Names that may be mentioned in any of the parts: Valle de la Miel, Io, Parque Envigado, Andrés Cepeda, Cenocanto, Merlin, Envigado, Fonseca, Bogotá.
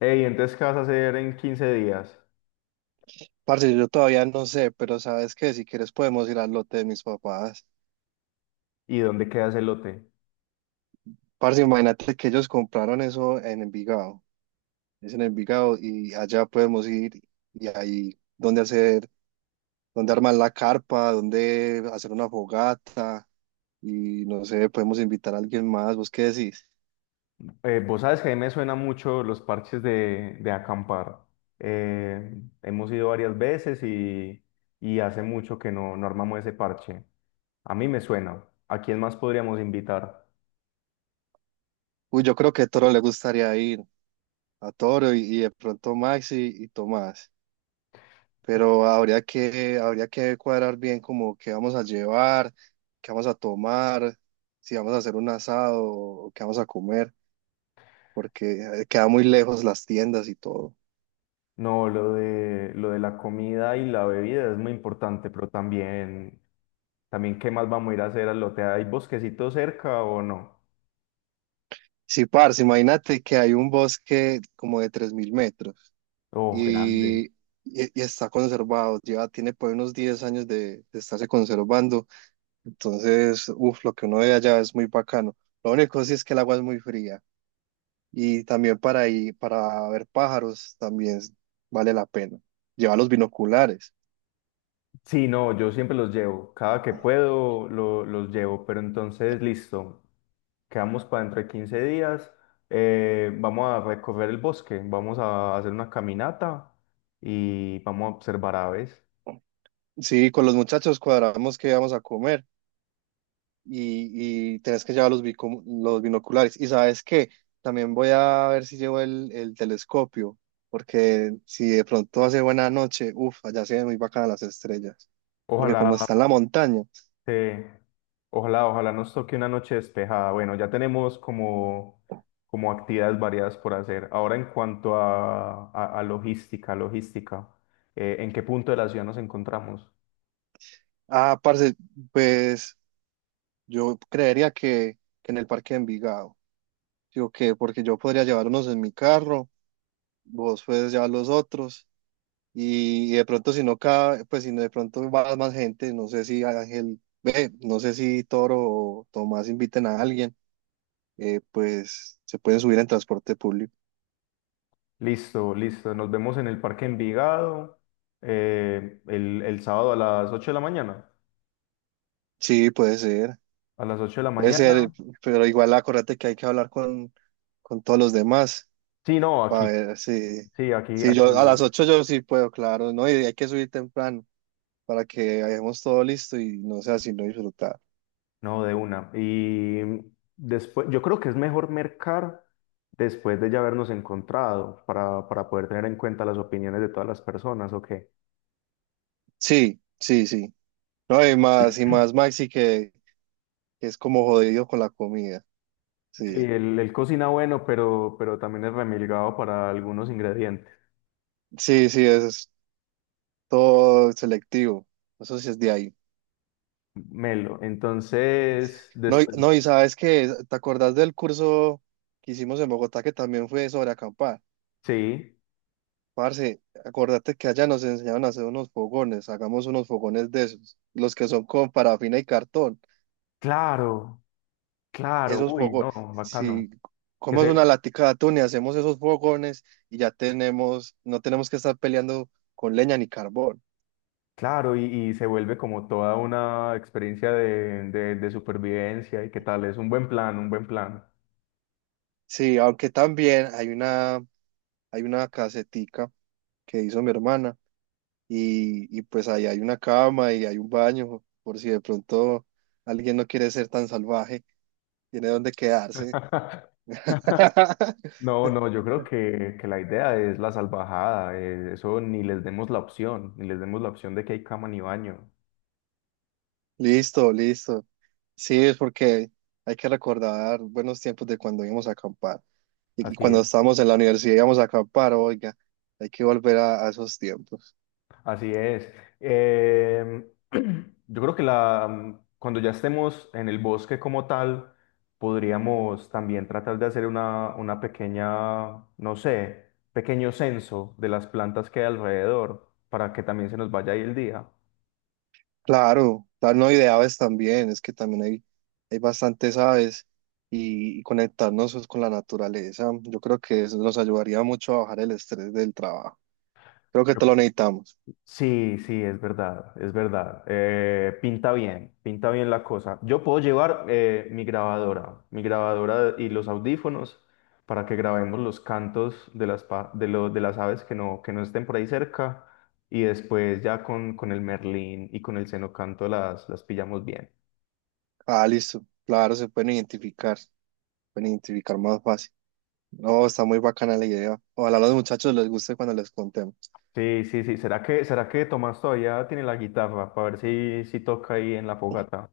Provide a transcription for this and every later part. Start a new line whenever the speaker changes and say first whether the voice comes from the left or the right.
left: Ey, entonces, ¿qué vas a hacer en 15 días?
right: Parce, yo todavía no sé, pero sabes que si quieres podemos ir al lote de mis papás.
left: ¿Y dónde queda el lote?
right: Parce, imagínate que ellos compraron eso en Envigado. Es en Envigado y allá podemos ir y ahí donde hacer, donde armar la carpa, donde hacer una fogata y no sé, podemos invitar a alguien más. ¿Vos qué decís?
left: Vos sabes que a mí me suena mucho los parches de acampar. Hemos ido varias veces y hace mucho que no armamos ese parche. A mí me suena. ¿A quién más podríamos invitar?
right: Uy, yo creo que a Toro le gustaría ir, a Toro y de pronto Maxi y Tomás. Pero habría que cuadrar bien como qué vamos a llevar, qué vamos a tomar, si vamos a hacer un asado o qué vamos a comer, porque queda muy lejos las tiendas y todo.
left: No, lo de la comida y la bebida es muy importante, pero también, ¿qué más vamos a ir a hacer al lote? ¿Hay bosquecito cerca o no?
right: Sí, parce, imagínate que hay un bosque como de 3000 metros
left: Oh, grande.
right: y, y- y está conservado, lleva, tiene por ahí unos 10 años de estarse conservando, entonces, uff, lo que uno ve allá es muy bacano. Lo único sí es que el agua es muy fría. Y también para ir, para ver pájaros también vale la pena. Llevar los binoculares.
left: Sí, no, yo siempre los llevo. Cada que puedo los llevo. Pero entonces, listo. Quedamos para dentro de 15 días. Vamos a recorrer el bosque. Vamos a hacer una caminata y vamos a observar aves.
right: Sí, con los muchachos cuadramos qué vamos a comer y tenés que llevar los, los binoculares. Y sabes qué, también voy a ver si llevo el telescopio, porque si de pronto hace buena noche, uff, allá se ven muy bacanas las estrellas, porque como
left: Ojalá.
right: está en la montaña.
left: eh, Ojalá nos toque una noche despejada. Bueno, ya tenemos como actividades variadas por hacer. Ahora, en cuanto a logística, logística, ¿en qué punto de la ciudad nos encontramos?
right: Ah, parce, pues yo creería que en el parque de Envigado, digo que, porque yo podría llevar unos en mi carro, vos pues ya los otros. Y de pronto si no cabe, pues si no de pronto va más gente, no sé si Ángel, ve, no sé si Toro o Tomás inviten a alguien, pues se pueden subir en transporte público.
left: Listo, listo. Nos vemos en el Parque Envigado el sábado a las 8 de la mañana.
right: Sí,
left: A las 8 de la
right: puede
left: mañana.
right: ser, pero igual acuérdate que hay que hablar con todos los demás
left: Sí, no, aquí,
right: para ver si,
left: sí,
right: si
left: aquí,
right: yo a las 8 yo sí puedo, claro, ¿no? Y hay que subir temprano para que hayamos todo listo y no sea sino disfrutar.
left: no, de una. Y después, yo creo que es mejor mercar después de ya habernos encontrado para poder tener en cuenta las opiniones de todas las personas, ¿o qué?
right: Sí, sí, sí. No, y más Maxi que es como jodido con la comida.
left: Sí,
right: Sí,
left: él cocina bueno, pero también es remilgado para algunos ingredientes.
right: sí, sí, eso es todo selectivo. Eso sí es de ahí.
left: Melo. Entonces,
right: No,
left: después,
right: no, y sabes que, ¿te acordás del curso que hicimos en Bogotá que también fue sobre acampar?
left: sí,
right: Parce, acordate que allá nos enseñaron a hacer unos fogones, hagamos unos fogones de esos, los que son con parafina y cartón,
left: claro. Claro,
right: esos
left: uy, no,
right: fogones,
left: bacano.
right: si
left: Que
right: comemos una
left: se,
right: latica de atún y hacemos esos fogones y ya tenemos, no tenemos que estar peleando con leña ni carbón.
left: claro, y se vuelve como toda una experiencia de supervivencia y qué tal, es un buen plan, un buen plan.
right: Sí, aunque también hay una casetica que hizo mi hermana y pues ahí hay una cama y hay un baño por si de pronto alguien no quiere ser tan salvaje, tiene donde quedarse.
left: No, no, yo creo que la idea es la salvajada, eso ni les demos la opción, ni les demos la opción de que hay cama ni baño.
right: Listo, listo. Sí, es porque hay que recordar buenos tiempos de cuando íbamos a acampar y
left: Así
right: cuando
left: es.
right: estábamos en la universidad íbamos a acampar, oiga, hay que volver a esos tiempos.
left: Así es. Em, yo creo que cuando ya estemos en el bosque como tal, podríamos también tratar de hacer una pequeña, no sé, pequeño censo de las plantas que hay alrededor para que también se nos vaya ahí el día.
right: Claro, tal, no, y de aves también, es que también hay bastantes aves y conectarnos pues, con la naturaleza, yo creo que eso nos ayudaría mucho a bajar el estrés del trabajo. Creo que todo lo necesitamos.
left: Sí, sí, es verdad, es verdad. Pinta bien, pinta bien la cosa. Yo puedo llevar mi grabadora y los audífonos para que grabemos los cantos de las, pa- de lo- de las aves que no estén por ahí cerca y después ya con el merlín y con el cenocanto las pillamos bien.
right: Ah, listo, claro, se pueden identificar más fácil. No, está muy bacana la idea. Ojalá a los muchachos les guste cuando les contemos.
left: Sí, sí, sí. ¿Será que Tomás todavía tiene la guitarra para ver si toca ahí en la fogata?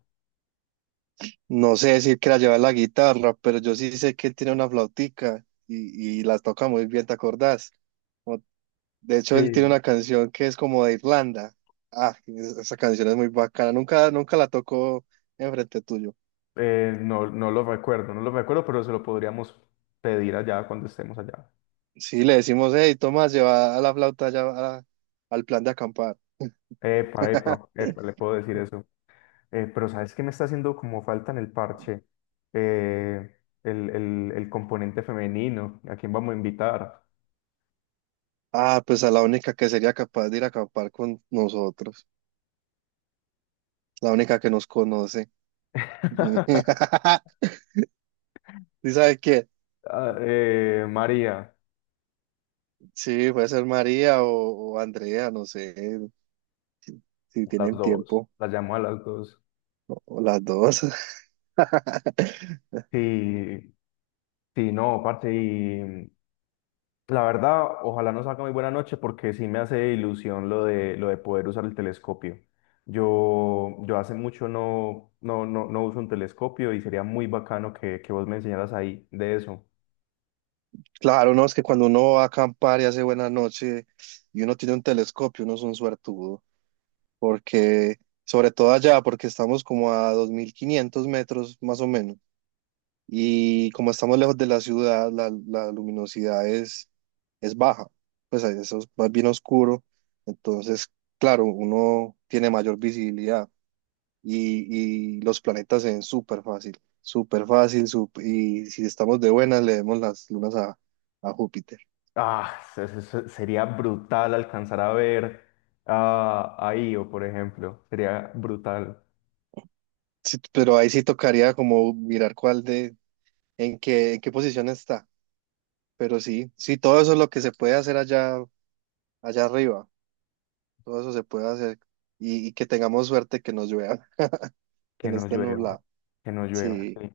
right: No sé decir que la lleva la guitarra, pero yo sí sé que él tiene una flautica y la toca muy bien, ¿te acordás? De hecho, él tiene
left: Sí.
right: una canción que es como de Irlanda. Ah, esa canción es muy bacana. Nunca, nunca la tocó enfrente tuyo.
left: No, no lo recuerdo, no lo recuerdo, pero se lo podríamos pedir allá cuando estemos allá.
right: Sí, le decimos, hey, Tomás, lleva a la flauta allá al plan de acampar.
left: Epa, epa, epa, le puedo decir eso. Pero ¿sabes qué me está haciendo como falta en el parche? Eh, el componente femenino. ¿A quién vamos a invitar?
right: Ah, pues a la única que sería capaz de ir a acampar con nosotros. La única que nos conoce. ¿Sí sabe qué?
left: Ah, María,
right: Sí, puede ser María o Andrea, no sé, si
left: a las
right: tienen
left: dos.
right: tiempo,
left: La llamo a las dos.
right: o las dos.
left: Sí, sí, no, parce, la verdad, ojalá no salga muy buena noche porque sí me hace ilusión lo de poder usar el telescopio. Yo hace mucho no uso un telescopio y sería muy bacano que vos me enseñaras ahí de eso.
right: Claro, no, es que cuando uno va a acampar y hace buena noche y uno tiene un telescopio, uno es un suertudo, porque, sobre todo allá, porque estamos como a 2500 metros más o menos, y como estamos lejos de la ciudad, la luminosidad es baja, pues ahí eso es más bien oscuro, entonces, claro, uno tiene mayor visibilidad y los planetas se ven súper fácil, y si estamos de buenas, le vemos las lunas a Júpiter.
left: Ah, sería brutal alcanzar a ver a Io, por ejemplo. Sería brutal
right: Sí, pero ahí sí tocaría como mirar cuál de, en qué posición está. Pero sí, sí, todo eso es lo que se puede hacer allá, allá arriba. Todo eso se puede hacer. Y que tengamos suerte que nos llueva, que
left: que
right: no
left: no
right: esté
left: llueva,
right: nublado.
left: que no llueva,
right: Sí.
left: sí.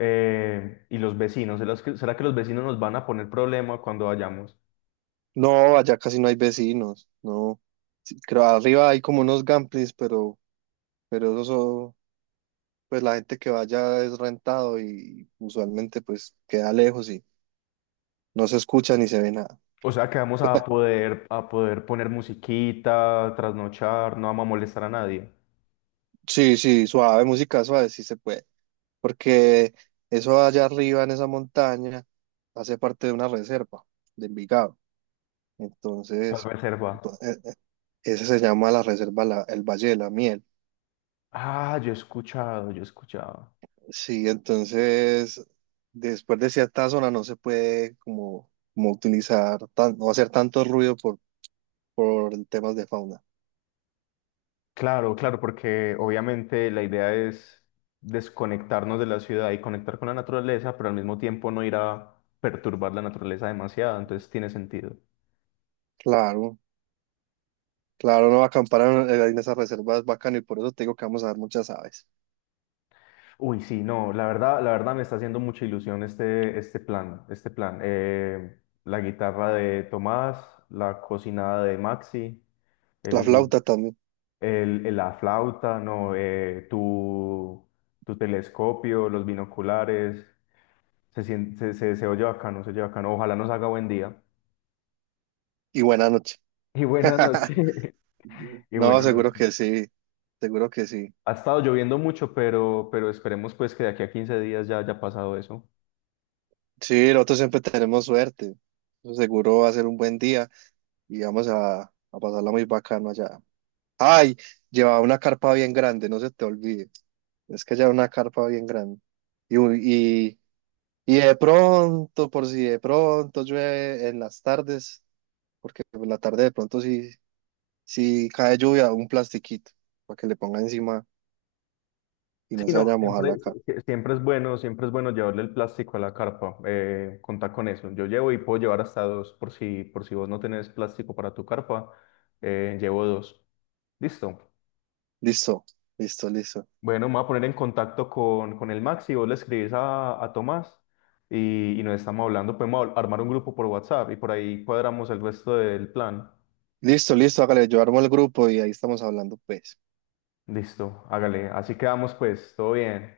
left: Y los vecinos, será que los vecinos nos van a poner problema cuando vayamos?
right: No, allá casi no hay vecinos. No. Sí, creo arriba hay como unos gamplings, pero pues la gente que vaya es rentado y usualmente pues queda lejos y no se escucha ni se ve nada.
left: O sea que vamos a poder poner musiquita, trasnochar, no vamos a molestar a nadie.
right: Sí, sí, suave, música suave, sí se puede. Porque eso allá arriba en esa montaña hace parte de una reserva de Envigado.
left: ¿Cuál
right: Entonces, ento-
left: reserva?
right: eh, eh, ese se llama la reserva el Valle de la Miel.
left: Ah, yo he escuchado, yo he escuchado.
right: Sí, entonces, después de cierta zona no se puede como, como utilizar, tan, no hacer tanto ruido por temas de fauna.
left: Claro, claro, porque obviamente la idea es desconectarnos de la ciudad y conectar con la naturaleza, pero al mismo tiempo no ir a perturbar la naturaleza demasiado, entonces tiene sentido.
right: Claro, claro, no acampar en esas reservas es bacano y por eso te digo que vamos a ver muchas aves.
left: Uy, sí, no, la verdad me está haciendo mucha ilusión este plan, este plan. La guitarra de Tomás, la cocinada de Maxi,
right: La
left: el,
right: flauta también.
left: la flauta, no, tu telescopio, los binoculares, se oye bacano, se oye bacano. Ojalá nos haga buen día.
right: Y buena noche.
left: Y buena noche. Y
right: No,
left: buena
right: seguro
left: noche.
right: que sí. Seguro que sí.
left: Ha estado lloviendo mucho, pero esperemos pues que de aquí a 15 días ya haya pasado eso.
right: Sí, nosotros siempre tenemos suerte. Eso seguro va a ser un buen día y vamos a pasarla muy bacano allá. Ay, lleva una carpa bien grande, no se te olvide. Es que lleva una carpa bien grande. Y, un- y, y de pronto, por si de pronto llueve en las tardes, porque en la tarde de pronto si, si cae lluvia, un plastiquito para que le ponga encima y no
left: Sí,
right: se
left: no,
right: vaya a mojar la
left: siempre, si-
right: cara.
left: si- siempre es bueno llevarle el plástico a la carpa, contar con eso. Yo llevo y puedo llevar hasta dos, por si vos no tenés plástico para tu carpa, llevo dos. Listo.
right: Listo, listo, listo.
left: Bueno, me voy a poner en contacto con el Maxi, vos le escribís a Tomás y nos estamos hablando, podemos armar un grupo por WhatsApp y por ahí cuadramos el resto del plan.
right: Listo, listo, hágale, yo armo el grupo y ahí estamos hablando, pues.
left: Listo, hágale, así quedamos pues, todo bien.